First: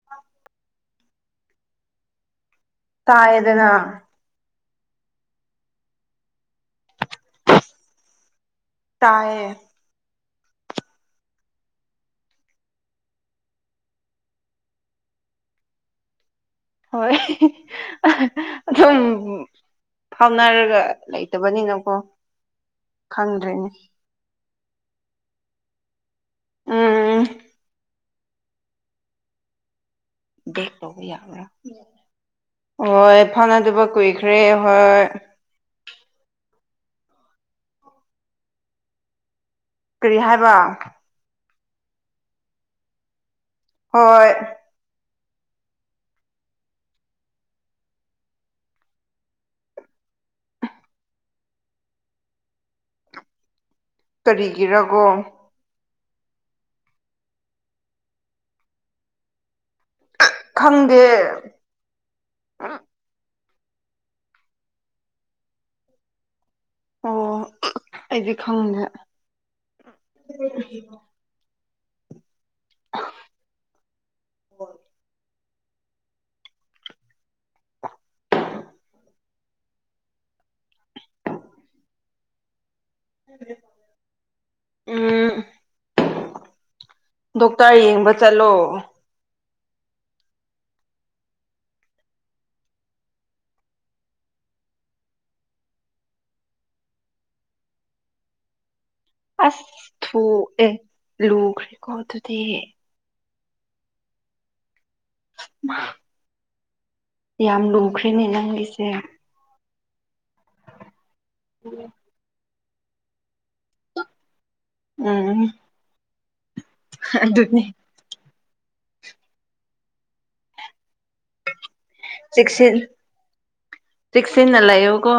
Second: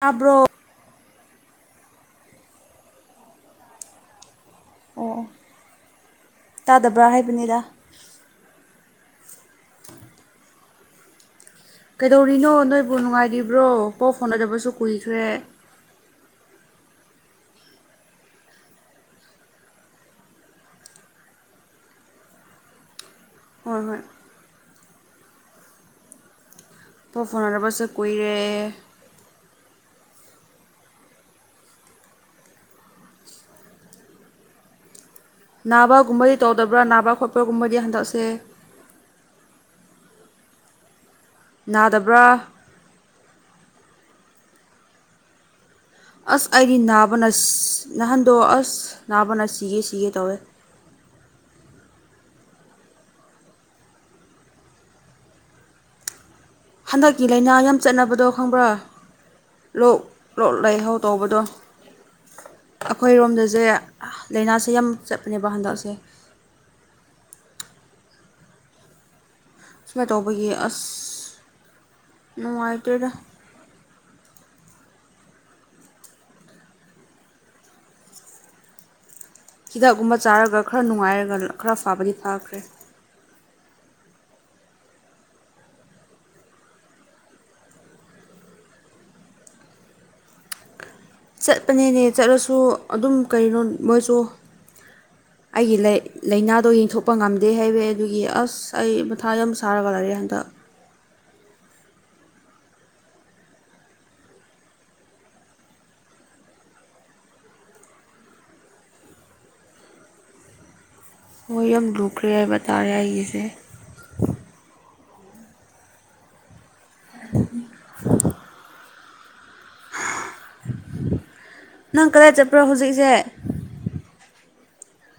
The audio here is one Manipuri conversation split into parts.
ꯇꯥꯕ꯭ꯔꯣ ꯇꯥꯏꯗꯅ ꯑꯣ ꯇꯥꯗꯕ꯭ꯔꯥ ꯍꯥꯏꯕꯅꯤꯗ ꯇꯥꯏꯌꯦ ꯀꯩꯗꯧꯔꯤꯅꯣ ꯅꯣꯏꯕꯨ ꯅꯨꯡꯉꯥꯏꯔꯤꯕ꯭ꯔꯣ ꯄꯥꯎ ꯐꯥꯎꯅꯗꯕꯁꯨ ꯀꯨꯏꯈ꯭ꯔꯦ ꯍꯣꯏ ꯑꯗꯨꯝ ꯐꯥꯎꯅꯔꯒ ꯂꯩꯇꯕꯅꯤꯅꯀꯣ ꯈꯪꯗ꯭ꯔꯦꯅꯦ ꯍꯣꯏ ꯍꯣꯏ ꯄꯥꯎ ꯎꯝ ꯐꯥꯎꯅꯗꯕꯁꯨ ꯀꯨꯏꯔꯦ ꯌꯥꯕ꯭ꯔꯥ ꯍꯣꯏ ꯐꯥꯎꯅꯗꯕ ꯀꯨꯏꯈ꯭ꯔꯦ ꯍꯣꯏ ꯅꯥꯕꯒꯨꯝꯕꯗꯤ ꯇꯧꯗꯕ꯭ꯔꯥ ꯅꯥꯕ ꯈꯣꯠꯄꯒꯨꯝꯕꯗꯤ ꯍꯟꯗꯛꯁꯦ ꯀꯔꯤ ꯍꯥꯏꯕ ꯅꯥꯗꯕ꯭ꯔꯥ ꯍꯣꯏ ꯑꯁ ꯑꯩꯗꯤ ꯅꯥꯕꯅ ꯅꯥꯍꯟꯗꯣ ꯑꯁ ꯅꯥꯕꯅ ꯁꯤꯒꯦ ꯁꯤꯒꯦ ꯇꯧꯋꯦ ꯀꯔꯤꯒꯤꯔꯀꯣ ꯍꯟꯗꯛꯀꯤ ꯂꯥꯏꯅꯥ ꯌꯥꯝ ꯆꯠꯅꯕꯗꯣ ꯈꯪꯕ꯭ꯔꯥ ꯂꯣꯛ ꯂꯣꯛ ꯂꯥꯏꯍꯧ ꯈꯪꯗꯦ ꯇꯧꯕꯗꯣ ꯑꯩꯈꯣꯏ ꯔꯣꯝꯗꯁꯦ ꯂꯥꯏꯅꯥꯁꯦ ꯌꯥꯝ ꯆꯠꯄꯅꯦꯕ ꯍꯟꯗꯛꯁꯦ ꯑꯣ ꯑꯩꯗꯤ ꯈꯪꯗꯦ ꯁꯨꯃꯥꯏꯅ ꯇꯧꯕꯒꯤ ꯑꯁ ꯅꯨꯡꯉꯥꯏꯇꯦꯗ ꯑꯣ ꯍꯤꯗꯥꯛꯀꯨꯝꯕ ꯆꯥꯔꯒ ꯈꯔ ꯅꯨꯡꯉꯥꯏꯔꯒ ꯈꯔ ꯐꯕꯗꯤ ꯐꯥꯈ꯭ꯔꯦ ꯎꯝ ꯗꯣꯛꯇꯔ ꯌꯦꯡꯕ ꯆꯠꯂꯣ ꯆꯠꯄꯅꯤꯅꯦ ꯆꯠꯂꯁꯨ ꯑꯗꯨꯝ ꯀꯩꯅꯣ ꯃꯣꯏꯁꯨ ꯑꯩꯒꯤ ꯂꯥꯏꯅꯥꯗꯣ ꯌꯦꯡꯊꯣꯛꯄ ꯉꯝꯗꯦ ꯍꯥꯏꯕ ꯑꯗꯨꯒꯤ ꯑꯁ ꯑꯩ ꯃꯊꯥ ꯌꯥꯝ ꯁꯥꯔꯒ ꯂꯩꯔꯦ ꯑꯁ ꯍꯟꯗꯛ ꯑꯦ ꯂꯨꯈ꯭ꯔꯦꯀꯣ ꯑꯗꯨꯗꯤ ꯌꯥꯝ ꯂꯨꯈ꯭ꯔꯦꯅꯦ ꯅꯪꯒꯤꯁꯦ ꯍꯣꯏ ꯌꯥꯝ ꯂꯨꯈ꯭ꯔꯦ ꯍꯥꯏꯕ ꯇꯥꯔꯦ ꯑꯩꯒꯤꯁꯦ ꯎꯝ ꯍꯥ ꯍꯨꯝꯝ ꯑꯗꯨꯅꯤ ꯅꯪ ꯀꯗꯥꯏ ꯆꯠꯄ꯭ꯔ ꯆꯦꯛꯁꯤꯟ ꯍꯧꯖꯤꯛꯁꯦ ꯆꯦꯛꯁꯤꯟꯅ ꯂꯩꯌꯣꯀꯣ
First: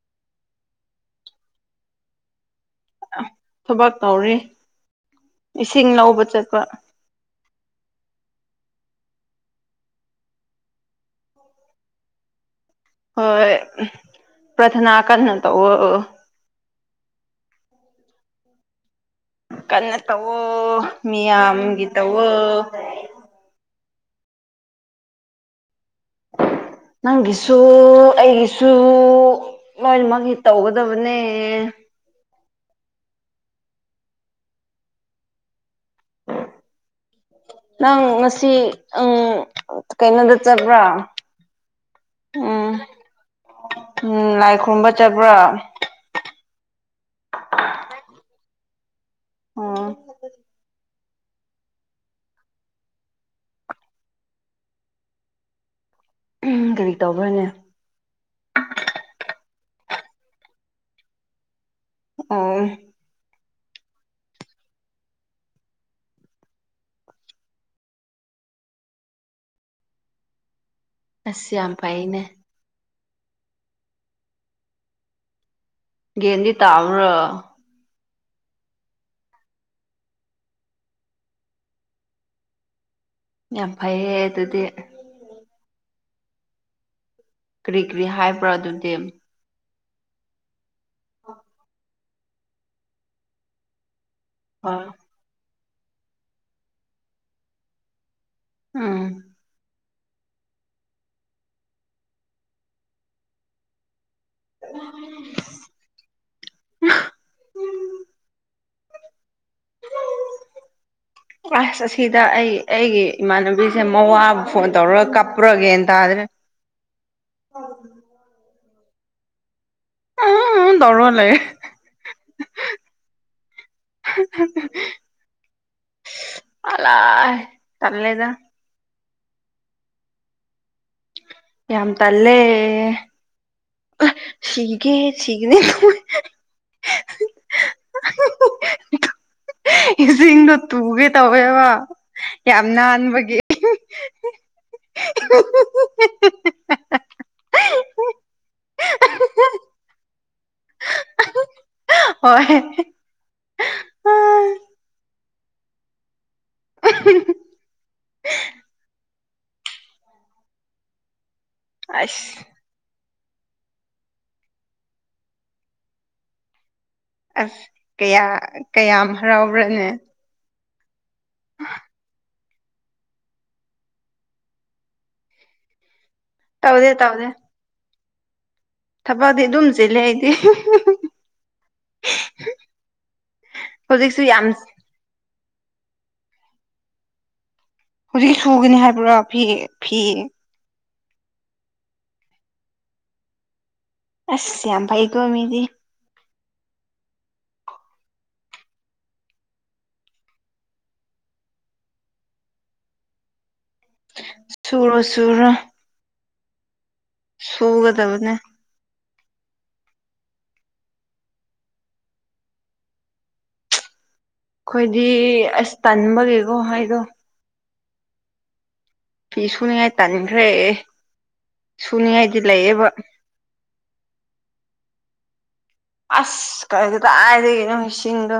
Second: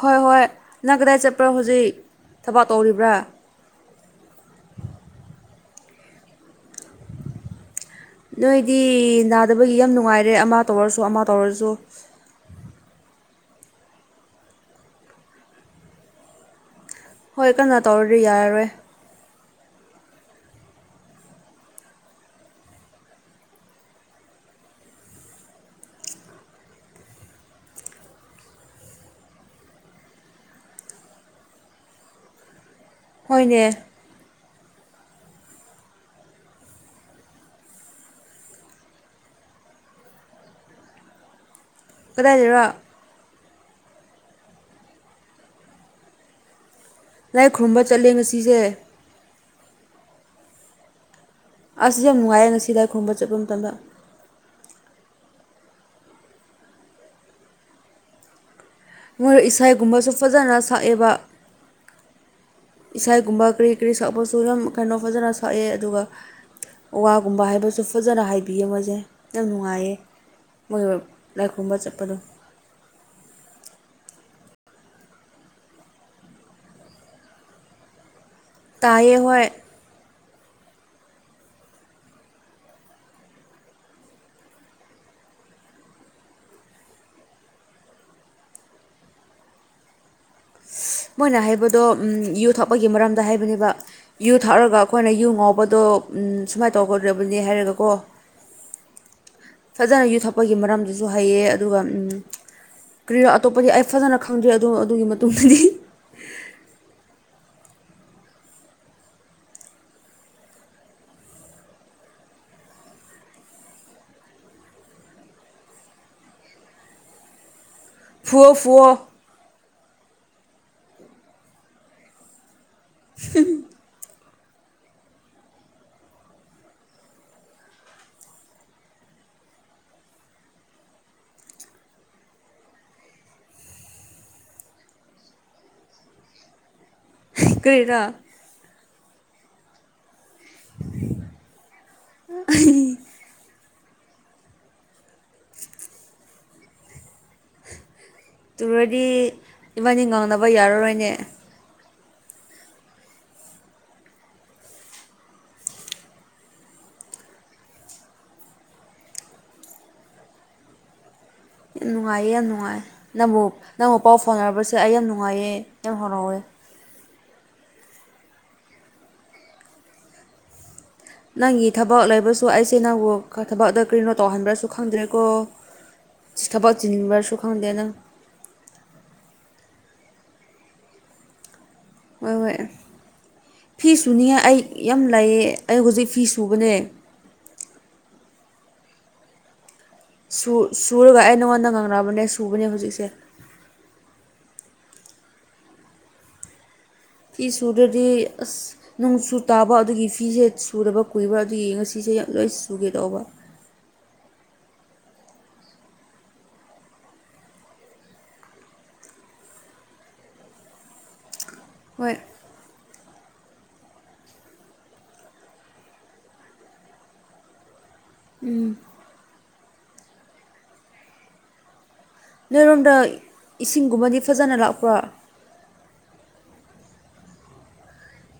ꯍꯣꯏ ꯍꯣꯏ ꯅꯪ ꯀꯗꯥꯏ ꯆꯠꯄ꯭ꯔ ꯍꯧꯖꯤꯛ ꯊꯕꯛ ꯇꯧꯔꯤꯕ꯭ꯔꯥ ꯊꯕꯛ ꯇꯧꯔꯤ ꯏꯁꯤꯡ ꯂꯧꯕ ꯆꯠꯄ ꯅꯣꯏꯗꯤ ꯅꯥꯗꯕꯒꯤ ꯌꯥꯝ ꯅꯨꯡꯉꯥꯏꯔꯦ ꯑꯃ ꯇꯧꯔꯁꯨ ꯑꯃ ꯇꯧꯔꯁꯨ ꯍꯣꯏ ꯄꯔ꯭ ꯊꯅꯥ ꯀꯟꯅ ꯇꯧꯑꯣ꯫ ꯍꯣꯏ ꯀꯟꯅꯥ ꯇꯧꯗꯔꯗꯤ ꯌꯥꯔꯔꯣꯏ ꯀꯟꯅ ꯇꯋꯣ ꯃꯤꯌꯥꯝꯒꯤ ꯇꯋꯣ ꯅꯪꯒꯤꯁꯨ ꯑꯩꯒꯤꯁꯨ ꯂꯣꯏꯅꯃꯛꯒꯤ ꯇꯧꯒꯗꯕꯅꯦ ꯍꯣꯏꯅꯦ [unintelligible] ꯅꯪ ꯉꯁꯤ ꯀꯩꯅꯣꯗ ꯆꯠꯄ꯭ꯔꯥ ꯀꯗꯥꯏꯗꯔꯣ ꯎꯝ ꯎꯝ ꯂꯥꯏ ꯈꯨꯔꯨꯝꯕ ꯆꯠꯄ꯭ꯔꯥ ꯂꯥꯏ ꯈꯨꯔꯨꯝꯕ ꯆꯠꯂꯦ ꯉꯁꯤꯁꯦ ꯑꯣ ꯑꯁ ꯌꯥꯝ ꯅꯨꯡꯉꯥꯏꯔꯦ ꯉꯁꯤ ꯂꯥꯏ ꯈꯨꯔꯨꯝꯕ ꯆꯠꯄ ꯃꯇꯝꯗ ꯀꯔꯤ ꯇꯧꯈ꯭ꯔꯅꯦ ꯃꯣꯏ ꯏꯁꯩꯥꯏꯒꯨꯝꯕꯁꯨ ꯐꯖꯅ ꯁꯛꯑꯦꯕ ꯑꯣ ꯏꯁꯒꯨꯝꯕ ꯀꯔꯤ ꯀꯔꯤ ꯁꯛꯄꯁꯨ ꯌꯥꯝ ꯀꯩꯅꯣ ꯐꯖꯅ ꯁꯛꯑꯦ ꯑꯗꯨꯒ ꯋꯥꯒꯨꯝꯕ ꯍꯥꯏꯕꯁꯨ ꯐꯖꯅ ꯍꯥꯏꯕꯤꯌꯦ ꯃꯣꯏꯁꯦ ꯌꯥꯝ ꯅꯨꯡꯉꯥꯏꯌꯦ ꯃꯣꯏ ꯂꯥꯏ ꯑꯁ ꯌꯥꯝ ꯈꯨꯔꯨꯝꯕ ꯆꯠꯄꯗꯣ ꯐꯥꯏꯅꯦ ꯒꯌꯥꯟꯗꯤ ꯇꯥꯕꯔꯣ ꯇꯥꯏꯌꯦ ꯍꯣꯢ ꯌꯥꯝ ꯐꯩꯌꯦ ꯑꯗꯨꯗꯤ ꯀꯔꯤ ꯀꯔꯤ ꯍꯥꯏꯕ꯭ꯔꯥ ꯑꯗꯨꯗꯤ ꯃꯣꯏꯅ ꯍꯥꯏꯕꯗꯣ ꯌꯨ ꯊꯛꯄꯒꯤ ꯃꯔꯝꯗ ꯍꯥꯏꯕꯅꯦꯕ ꯌꯨ ꯊꯥꯛꯔꯒ ꯑꯥ ꯑꯩꯈꯣꯏꯅ ꯌꯨ ꯉꯥꯎꯕꯗꯣ ꯁꯨꯃꯥꯏꯅ ꯇꯧꯒꯗꯕꯅꯤ ꯍꯥꯏꯔꯒꯀꯣ ꯎꯝ ꯐꯖꯅ ꯌꯨ ꯊꯛꯄꯒꯤ ꯃꯔꯝꯗꯁꯨ ꯍꯩꯑꯦ ꯑꯗꯨꯒ ꯀꯔꯤꯅꯣ ꯑꯇꯣꯞꯄꯗꯤ ꯑꯩ ꯐꯖꯅ ꯈꯪꯗ꯭ꯔꯦ ꯑꯗꯣ ꯑꯗꯨꯒꯤ ꯃꯇꯨꯡꯗꯗꯤ [unintelligible] [unintelligible] ꯀ꯭ꯂꯥꯁ ꯑꯁꯤꯗ ꯑꯩ ꯑꯩꯒꯤ ꯏꯃꯥꯟꯅꯕꯤꯁꯦ ꯃꯋꯥꯕꯨ ꯐꯣꯟ ꯇꯧꯔꯒ ꯀꯞꯄꯔꯥ ꯒꯌꯥꯟ ꯇꯥꯗ꯭ꯔꯦ ꯑꯣ [inaudible] ꯐꯨꯑꯣ ꯐꯨꯑꯣ ꯑ ꯗꯔ ꯂꯩ [inaudible] ꯎ [inaudible] ꯑꯂ ꯇꯝꯂꯗ [inaudible] ꯌꯥꯝ ꯇꯂꯦ ꯁꯤꯤꯒꯦ ꯁꯤꯤꯒꯅꯦ [inaudible] ꯀꯔꯤꯔꯥ ꯏꯁꯤꯡꯗꯣ ꯇꯨꯒꯦ ꯇꯧꯋꯦꯕ ꯌꯥꯝ ꯅꯥꯟꯕꯒꯤ [inaudible] ꯇꯨꯔꯗꯤ ꯏꯕꯥꯅꯤ ꯉꯥꯡꯅꯕ ꯌꯥꯔꯔꯣꯏꯅꯦ ꯍꯣꯏ ꯌꯥꯝ ꯅꯨꯡꯉꯥꯏꯌꯦ ꯑꯁ ꯌꯥꯝ ꯅꯨꯡꯉꯥꯏ ꯅꯪꯕꯨ ꯅꯪꯕꯨ ꯄꯥꯎ ꯐꯥꯎꯅꯔꯕꯁꯦ ꯑꯩ ꯌꯥꯝ ꯅꯨꯡꯉꯥꯏꯌꯦ ꯌꯥꯝ ꯍꯔꯥꯎꯋꯦ ꯑꯁ ꯀꯌꯥ ꯀꯌꯥꯝ ꯍꯔꯥꯎꯕ꯭ꯔꯅꯦ ꯅꯪꯒꯤ ꯊꯕꯛ ꯂꯩꯕꯁꯨ ꯑꯩꯁꯦ ꯅꯪꯕꯨ ꯊꯕꯛꯗ ꯀꯔꯤꯅꯣ ꯇꯧꯍꯟꯕ꯭ꯔꯁꯨ ꯈꯪꯗ꯭ꯔꯦꯀꯣ ꯊꯕꯛ ꯇꯧꯗꯦ ꯆꯤꯟꯕꯁꯨ ꯈꯪꯗꯦ ꯅꯪ ꯊꯕꯛꯗꯤ ꯑꯗꯨꯝ ꯆꯤꯂꯦ ꯑꯩꯗꯤ ꯍꯣꯏ ꯍꯣꯏ ꯐꯤ ꯍꯧꯖꯤꯛꯁꯨ ꯁꯨꯅꯤꯉꯥꯏ ꯌꯥꯝ ꯑꯩ ꯌꯥꯝ ꯂꯩꯑ ꯑꯩ ꯍꯧꯖꯤꯛ ꯐꯤ ꯁꯨꯕꯅꯦ ꯍꯧꯖꯤꯛ ꯁꯨꯒꯅꯤ ꯍꯥꯏꯕ꯭ꯔꯥ ꯐꯤ ꯐꯤ ꯁꯨꯔꯒ ꯑꯩ ꯅꯉꯣꯟꯗ ꯉꯥꯡꯅꯔꯕꯅꯦ ꯁꯨꯕꯅꯦ ꯍꯧꯖꯤꯛꯁꯦ ꯑꯁ ꯌꯥꯝ ꯐꯩ ꯀꯣꯃꯤꯗꯤ ꯐꯤ ꯁꯨꯗ꯭ꯔꯗꯤ ꯑꯁ ꯅꯣꯡꯁꯨꯨ ꯇꯥꯕ ꯑꯗꯨꯒꯤ ꯐꯤꯁꯦ ꯁꯨꯔꯕ ꯀꯨꯏꯕ ꯑꯗꯨꯒꯤ ꯉꯁꯤꯁꯦ ꯌꯥꯝ ꯂꯣꯏ ꯁꯨꯒꯦ ꯇꯧꯕ ꯁꯨꯔꯣ ꯁꯨꯔꯣ ꯁꯣ ꯀꯗꯕꯨꯅ ꯍꯣꯏ ꯑꯩꯈꯣꯏꯗꯤ ꯑꯁ ꯇꯟꯕꯒꯦꯀꯣ ꯍꯥꯏꯗꯣ ꯎꯝ ꯐ ꯁꯨꯅꯤ ꯑꯥꯏ ꯇꯥꯅꯤꯈ꯭ꯔꯦ ꯁꯨꯅꯤꯥꯏ ꯅꯣꯏꯔꯣꯝꯗ ꯏꯁꯤꯡꯒꯨꯝꯕꯗꯤ ꯐꯖꯅ ꯂꯥꯛꯄ꯭ꯔꯥ ꯑꯁ ꯀꯔꯤꯗ ꯀꯥꯏꯗ ꯅꯪ ꯏꯁꯤꯡꯗꯣ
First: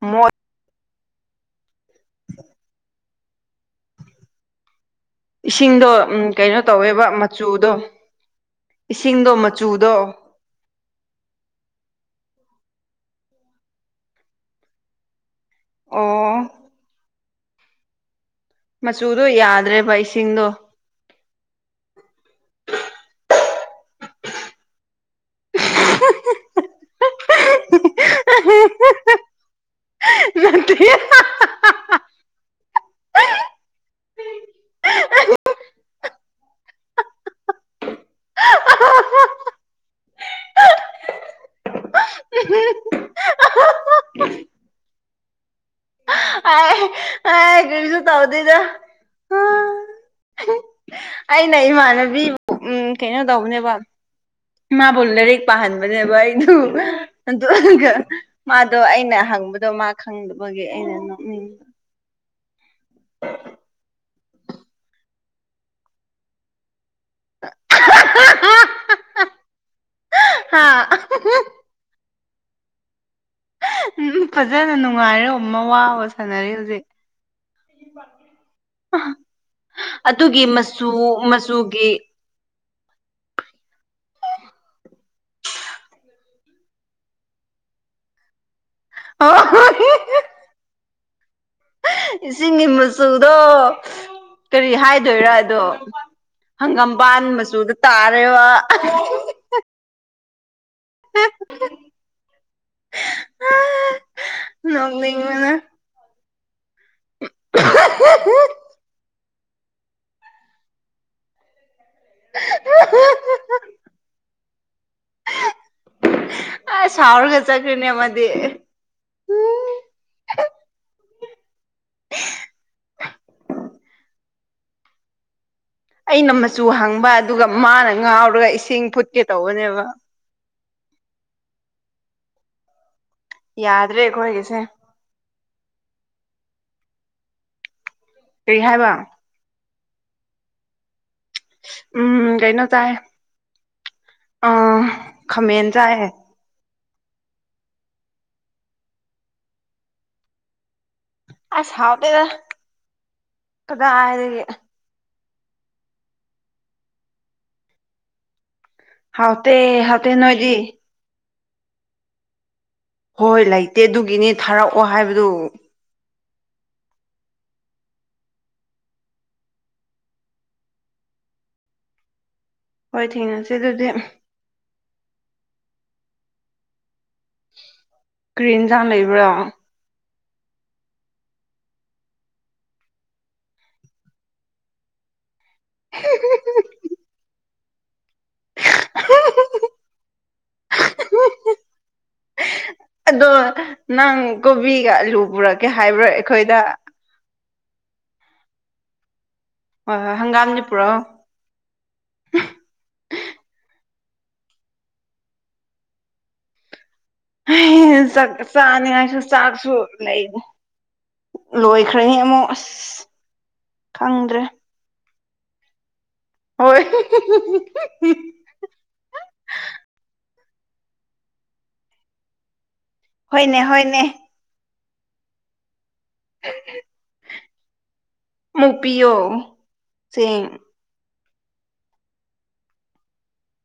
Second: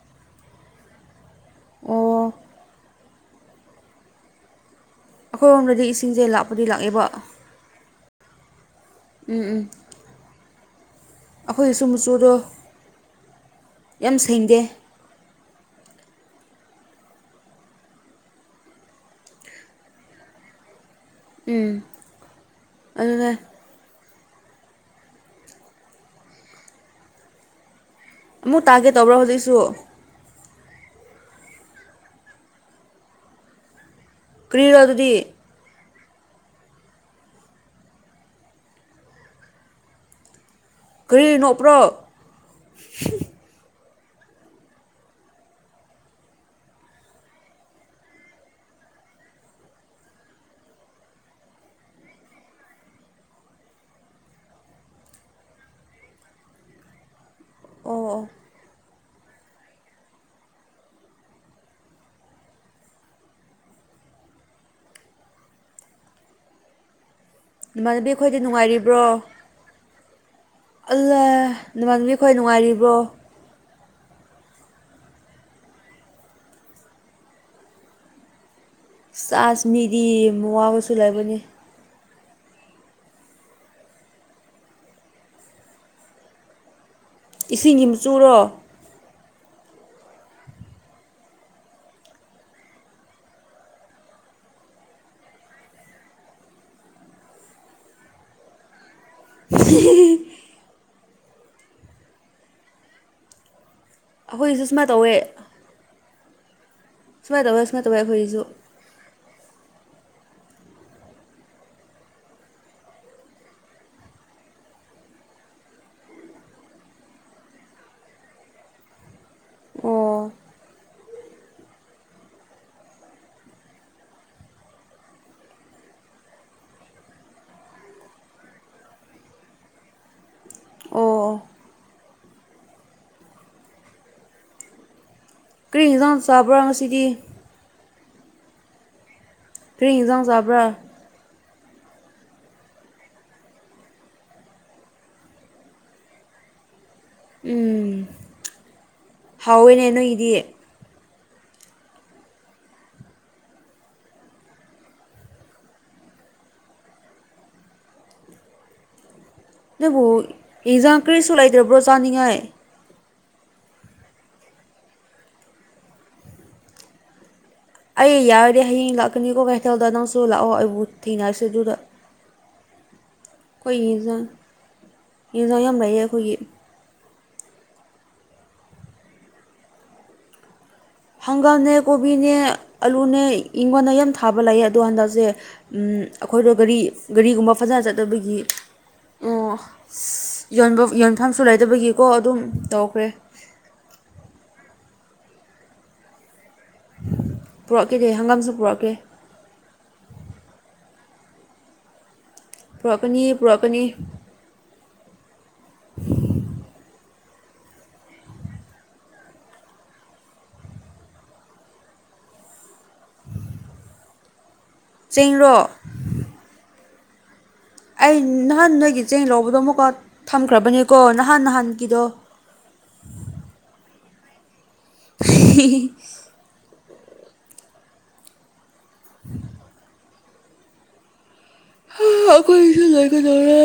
ꯃꯣꯏ ꯑꯣ [inaudible] ꯑꯩꯈꯣꯏꯔꯣꯝꯗꯗꯤ ꯏꯁꯤꯡꯗꯣ ꯏꯁꯤꯡꯁꯦ ꯀꯩꯅꯣ ꯂꯥꯛꯄꯗꯤ ꯇꯧꯋꯦꯕ ꯂꯥꯛꯑꯦꯕ ꯃꯆꯨꯗꯣ ꯏꯁꯤꯡꯗꯣ ꯃꯆꯨꯗꯣ ꯑꯩꯈꯣꯏꯒꯤꯁꯨ ꯃꯆꯨꯗꯣ ꯌꯥꯝ ꯁꯦꯡꯗꯦ ꯑꯣ ꯃꯆꯨꯗꯣ ꯌꯥꯗ꯭ꯔꯦꯕ ꯏꯁꯤꯡꯗꯣ ꯎꯝ ꯑꯗꯨꯅ‌ꯦ ꯍꯝ ꯍꯝ ꯑꯃꯨꯛ ꯇꯥꯒꯦ ꯇꯧꯕ꯭ꯔꯣ ꯍꯧꯖꯤꯛꯁꯨ ꯅꯠꯇ [inaudible] ꯀꯔꯤꯔ ꯑꯗꯨꯗꯤ ꯀꯔꯤꯒꯤ ꯅꯣꯛꯄ꯭ꯔꯣ ꯇꯧꯗ‌ꯦꯗ ꯑꯩꯅ ꯏꯃꯥꯟꯅꯕꯤꯕꯨ ꯎ ꯀꯩꯅꯣ ꯇꯧꯕꯅꯦꯕ ꯏ ꯃꯥꯕꯨ ꯂꯥꯏꯔꯤꯛ ꯄꯥꯍꯟꯕꯅꯦꯕ ꯑꯩꯗꯨ ꯑꯗꯨ ꯑꯣ ꯃꯥꯗꯣ ꯑꯩꯅ ꯍꯪꯕꯗꯣ ꯃꯥ ꯈꯪꯗꯕꯒꯤ ꯑꯩꯅ ꯎ [inaudible] ꯏꯃꯥꯟꯅꯕꯤ ꯑꯩꯈꯣꯏꯗꯤ ꯅꯨꯡꯉꯥꯏꯔꯤꯕ꯭ꯔꯣ ꯍꯥ ꯑꯜꯂ ꯅꯃꯥꯟꯕꯤꯈꯣꯏ ꯅꯨꯡꯉꯥꯏꯔꯤꯕ꯭ꯔꯣ ꯐꯖꯅ ꯅꯨꯡꯉꯥꯏꯔꯦ ꯑꯃ ꯋꯥꯕ ꯁꯥꯟꯅꯔꯦ ꯍꯧꯖꯤꯛ ꯆꯥꯁ ꯃꯤꯗꯤ ꯑꯗꯨꯒꯤ ꯃꯆꯨ ꯃꯋꯥꯒꯁꯨ ꯂꯩꯕꯅꯤ ꯃꯆꯨꯒꯤ ꯏꯁꯤꯡ ꯌꯆꯨꯔꯣ ꯑ ꯍ [inaudible] ꯏꯁꯤꯡꯒꯤ ꯃꯆꯨꯗꯣ ꯀꯔꯤ ꯍꯥꯏꯗꯣꯏꯔꯥ ꯑꯗꯣ ꯍꯪꯒꯥꯝꯕꯥꯥꯟ ꯃꯆꯨꯗ ꯇꯥꯔꯦꯕ ꯎ [inaudible] [inaudible] ꯑꯩꯈꯣꯏꯒꯤꯁꯨ ꯁꯨꯃꯥꯏꯅ ꯇꯧꯋꯦ ꯅꯣꯛꯅꯤꯡꯕꯅ ꯁꯨꯃꯥꯏ ꯇꯧꯋ ꯁꯨꯃꯥꯏ ꯇꯧꯋ ꯑꯩꯈꯣꯏꯁꯤꯁꯨ [inaudible] ꯑꯁ ꯁꯥꯎꯔꯒ ꯆꯠꯈ꯭ꯔꯅꯦꯃꯗꯤ ꯑꯣ ꯑꯩꯅ ꯃꯆꯨ ꯍꯡꯕ ꯑꯗꯨꯒ ꯃꯥꯅ ꯉꯥꯎꯔꯒ ꯏꯁꯤꯡ ꯐꯨꯠꯀꯦ ꯇꯧꯕꯅꯦꯕ ꯑꯣ ꯑꯣ ꯌꯥꯗ꯭ꯔꯦ ꯑꯩꯈꯣ ꯍꯣꯏꯒꯤꯁꯦ ꯀꯔꯤ ꯏꯟꯖꯥꯡ ꯆꯥꯕ꯭ꯔꯥ ꯉꯁꯤꯗꯤ ꯀꯔꯤ ꯍꯥꯏꯕ ꯐꯦ ꯏꯟꯖꯥꯡ ꯆꯕ꯭ꯔꯥ ꯎꯝ ꯀꯩꯅꯣ ꯆꯥꯏ ꯑ ꯈꯥꯃꯦꯟ ꯆꯥꯏꯌ‌ꯦ ꯎꯝ ꯍꯥꯎꯋꯦꯅꯦ ꯅꯣꯏꯒꯤꯗꯤ ꯑꯁ ꯍꯥꯎꯇ‌ꯦꯗ ꯀꯗꯥꯏꯗꯒꯤ ꯍꯥꯎꯇ ꯍꯥꯎꯇ ꯅꯣꯏꯕꯨ ꯅꯣꯏꯗꯤ ꯌꯦꯟꯁꯥꯡ ꯀꯔꯤꯁꯨ ꯂꯩꯇ꯭ꯔꯕ꯭ꯔꯣ ꯆꯥꯅꯤꯡꯉꯥꯏ ꯍꯣꯏ ꯍꯣꯏ ꯂꯩꯇꯦ ꯑꯗꯨꯒꯤꯅꯤ ꯊꯥꯔꯛꯑꯣ ꯍꯥꯏꯕꯗꯨ ꯑꯩ ꯌꯥꯔꯗꯤ ꯍꯌꯦꯡ ꯂꯥꯛꯀꯅꯤꯀꯣ ꯀꯩꯊꯦꯜꯗ ꯅꯪꯁꯨ ꯂꯥꯛꯑꯣ ꯑꯩꯕꯨ ꯊꯦꯡꯅꯔꯁꯤ ꯑꯗꯨꯗ ꯍꯣꯏ ꯊꯦꯡꯅꯁꯤ ꯑꯩꯈꯣꯏ ꯌꯦꯟꯖꯥꯡ ꯌꯦꯟꯁꯥꯡ ꯌꯥꯝ ꯂꯩꯌꯦ ꯑꯩꯈꯣꯏꯒꯤ ꯀꯔꯤ ꯍꯦꯟꯖꯟ ꯂꯩꯕ꯭ꯔꯣ ꯍꯪꯒꯥꯝꯅꯦ ꯀꯣꯕꯤꯅꯦ ꯑꯂꯨꯅꯦ ꯑꯩꯉꯣꯟꯗ ꯌꯥꯝ ꯊꯥꯕ ꯂꯩꯌꯦ ꯑꯗꯣ ꯍꯟꯗꯛꯁꯦ ꯑꯩꯈꯣꯏꯗꯣ ꯒꯥꯔꯤ ꯒꯥꯔꯤꯒꯨꯝꯕ ꯐꯖꯅ ꯆꯠꯕꯒꯤ ꯑꯣ ꯌꯣꯟꯐꯝ ꯌꯣꯟꯐꯝꯁꯨ ꯂꯩꯗꯕꯒꯤꯀꯣ ꯑꯗꯨꯝ ꯇꯧꯈ꯭ꯔꯦ꯫ ꯑꯗꯣ ꯅꯪ ꯀꯣꯕꯤꯒ ꯑꯂꯨ ꯄꯨꯔꯛꯀꯦ ꯍꯥꯏꯕ꯭ꯔꯣ ꯑꯩꯈꯣꯏꯗ꯫ ꯄꯨꯔꯛꯀꯦꯗꯤ ꯍꯪꯒꯥꯝꯁꯨ ꯄꯨꯔꯛꯀꯦ꯫ ꯍꯣꯏ ꯍꯣꯏ ꯍꯪꯒꯥꯝꯅꯤ ꯄꯨꯔꯣꯛꯑꯣ꯫ ꯄꯨꯔꯥꯛꯀꯅꯤ ꯄꯨꯔꯥꯀꯅꯤ꯫ ꯎꯝ [unintelligible] ꯆꯥꯛ ꯆꯥꯅꯤꯡꯉꯥꯏꯁꯨ ꯆꯥꯛꯁꯨ ꯂꯩꯅꯤ, ꯂꯣꯏꯈ꯭ꯔ‌ꯦ ꯍ‌ꯦ, ꯑꯃꯨꯛ ꯑꯁ ꯈꯪꯗ꯭ꯔꯦ꯫ ꯆꯦꯡꯔ‌ꯣ꯫ ꯍꯣꯏ ꯑꯩ ꯅꯍꯥꯟ ꯅꯣꯏꯒꯤ ꯆꯦꯡ ꯂꯧꯕꯗꯣ ꯑꯃꯨꯛꯀ ꯊꯝꯈ꯭ꯔꯕꯅꯤꯀꯣ ꯅꯍꯥꯟ ꯅꯍꯥꯟꯒꯤꯗꯣ꯫ ꯍꯣꯏꯅꯦ-ꯍꯣꯏꯅꯦ ꯍꯤ ꯍꯤ ꯍꯤ ꯃꯨꯛ ꯄꯤꯌꯣ ꯆꯦꯡ꯫ ꯑꯩꯈꯣꯏꯁꯨ ꯂꯣꯏꯒꯗꯧꯔꯦ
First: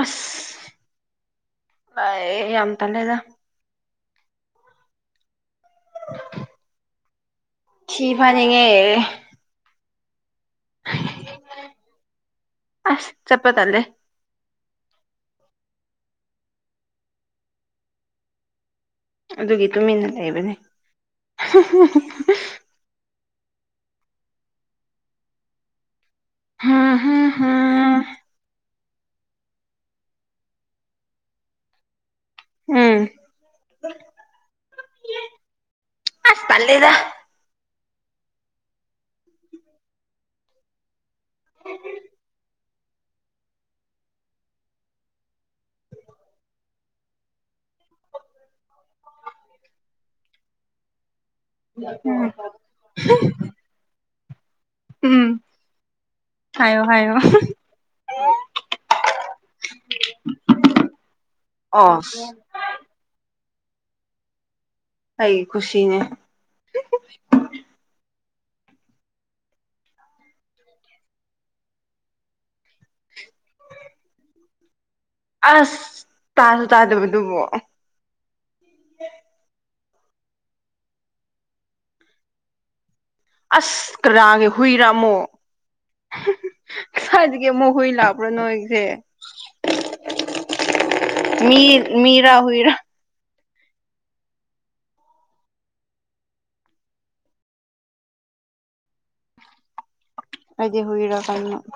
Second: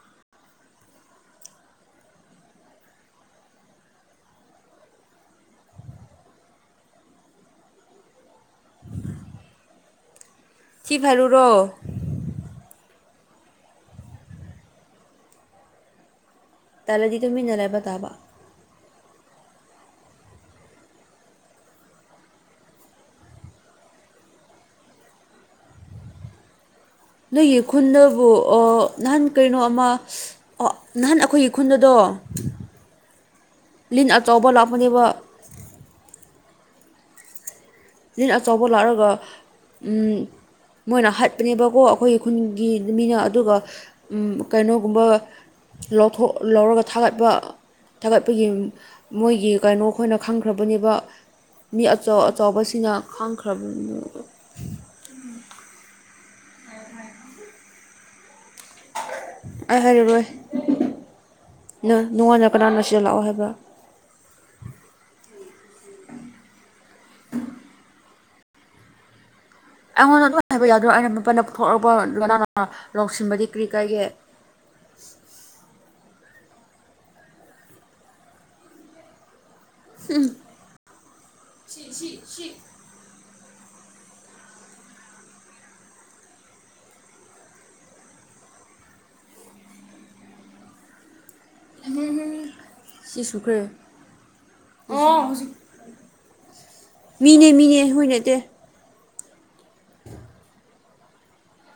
ꯑꯁ ꯌꯥꯝ ꯇꯜꯂꯦꯗ꯫ [inaudible] ꯊꯤ ꯐꯥꯏꯅꯤꯡ ꯌ‌ꯦ꯫ ꯊꯤ ꯐꯥꯏꯔꯨꯔ‌ꯣ꯫ ꯑꯁ ꯆꯠꯄ ꯇꯜꯂꯦ꯫ ꯇꯥꯂꯗꯤ ꯇꯨꯃꯤꯟꯅ ꯂꯩꯕ ꯇꯥꯕ꯫ ꯑꯗꯨꯒꯤ ꯇꯨꯃꯤꯟꯅ ꯂꯩꯕꯅꯦ꯫ ꯍꯥ ꯍ [unintelligible] ꯅꯣꯏꯒꯤ ꯈꯨꯟꯗꯕꯨ ꯅꯍꯥꯟ ꯀꯩꯅꯣꯃ꯫ ꯑꯣ ꯅꯍꯥꯟ ꯑꯩꯈꯣꯏꯒꯤ ꯈꯨꯟꯗꯗꯣ ꯎꯝ ꯂꯤꯟ ꯑꯆꯧꯕ ꯂꯥꯛꯄꯅꯦꯕ꯫ ꯑꯁ ꯇꯜꯂ‌ꯦꯗ꯫ ꯂꯤꯟ ꯑꯆꯧꯕ ꯂꯥꯛꯕꯒ ꯎꯝ, ꯃꯣꯏꯅ ꯍꯥꯠꯄꯅꯦꯕꯀꯣ, ꯑꯩꯈꯣꯏꯒꯤ ꯈꯨꯟꯒꯤ ꯃꯤꯅ ꯑꯗꯨꯒ ꯀꯩꯅꯣꯒꯨꯝꯕ, ꯂꯧꯊꯣꯛ ꯂꯧꯔꯒ ꯊꯥꯒꯠꯄ꯫ ꯊꯥꯒꯠꯄꯒꯤ ꯃꯣꯏꯒꯤ ꯀꯩꯅꯣ ꯈꯣꯏꯅ ꯈꯪꯈ꯭ꯔꯕꯅꯦꯕ꯫ ꯃꯤ ꯑꯆꯧ ꯎꯝ ꯑꯆꯧꯕꯕꯁꯤꯡꯅ ꯈꯥꯡꯈ꯭ꯔꯕ ꯎꯝ ꯍꯥꯏꯌꯣ ꯍꯥꯏꯌꯣ꯫ ꯑꯩ ꯍꯥꯏꯔꯨꯔꯣꯏ ꯑꯁ ꯅꯪꯉ‌ꯣꯟꯗ ꯀꯅꯥꯅꯣ ꯁꯤꯗ ꯂꯥꯛꯑꯣ ꯍꯥꯏꯕ꯫ ꯑꯩꯩ ꯈꯨꯁꯤꯅꯦ꯫ ꯑꯩꯉꯣꯟꯗ ꯑꯗꯨꯝ ꯍꯥꯏꯕ ꯌꯥꯗ꯭ꯔꯣ ꯑꯩꯅ ꯃꯄꯟꯗ ꯊꯣꯛꯂꯛꯄ ꯂꯅꯥ ꯅ ꯂꯧꯁꯤꯟꯕꯗꯤ ꯀꯔꯤ ꯀꯥꯏꯒꯦ [unintelligible] ꯑꯁ ꯇꯥꯁꯨ ꯇꯥꯗꯕꯗꯨꯕꯣ꯫ ꯎꯝ ꯁꯤ ꯁꯤ ꯁꯤ ꯑꯁ ꯀꯔꯥꯒꯤ ꯍꯨꯏꯔ ꯑꯝꯃꯣ [unintelligible] ꯑꯃꯣꯛ ꯍꯨꯏ ꯂꯥꯛꯄ꯭ꯔꯥ ꯅꯣꯏꯁꯦ ꯃꯤ! ꯃꯤꯔ ꯍꯨꯏꯔꯥ ꯁꯤꯁꯨꯈ꯭ꯔꯦ ꯑ ꯍꯧꯖꯤꯛ ꯃꯤꯅꯦ ꯃꯤꯅꯦ ꯍꯨꯏ ꯅꯇꯦ꯫ [inaudible] ꯍꯔꯕꯀ [unintelligible]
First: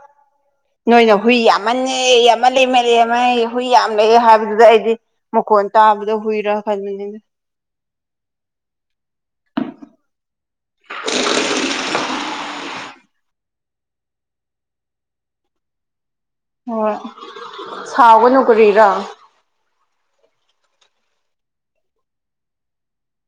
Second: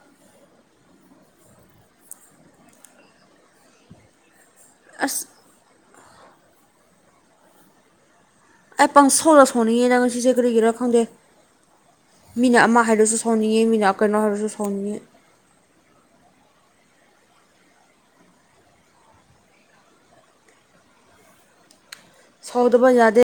ꯅꯣꯏꯅ ꯍꯨꯏ ꯌꯥꯝꯃꯜꯅꯦ ꯌꯥꯝꯃꯜꯂꯦ ꯌꯝꯃꯜꯂꯦ ꯍꯨꯏ ꯌꯥꯝ ꯂꯩꯑꯦ ꯍꯥꯏꯕꯗꯨꯗ ꯑꯩ ꯑꯁ ꯃꯈ‌ꯣꯟ ꯇꯥꯕꯗꯣ ꯍꯨꯏꯔ ꯈꯜꯂꯤꯅꯤ꯫ ꯑꯩ ꯄꯪꯁꯥꯎꯗ ꯁꯥꯎꯅꯤꯡꯏꯗ ꯉꯁꯤꯁꯦ ꯀꯔꯤꯒꯤꯔ ꯈꯪꯗꯦ꯫ ꯃꯤꯅ ꯑꯃ ꯍꯥꯏꯔꯁꯨ ꯁꯥꯎꯅꯤꯡꯉꯦ ꯃꯤꯅ ꯀꯩꯅꯣ ꯍꯥꯏꯔꯁꯨ ꯁꯥꯎꯅꯤꯡꯉꯦ꯫ ꯎꯝ ꯁꯥꯎꯒꯅꯨ ꯀꯔꯤꯔꯥ꯫ ꯁꯥꯎꯗꯕ ꯌꯥꯗꯦ꯫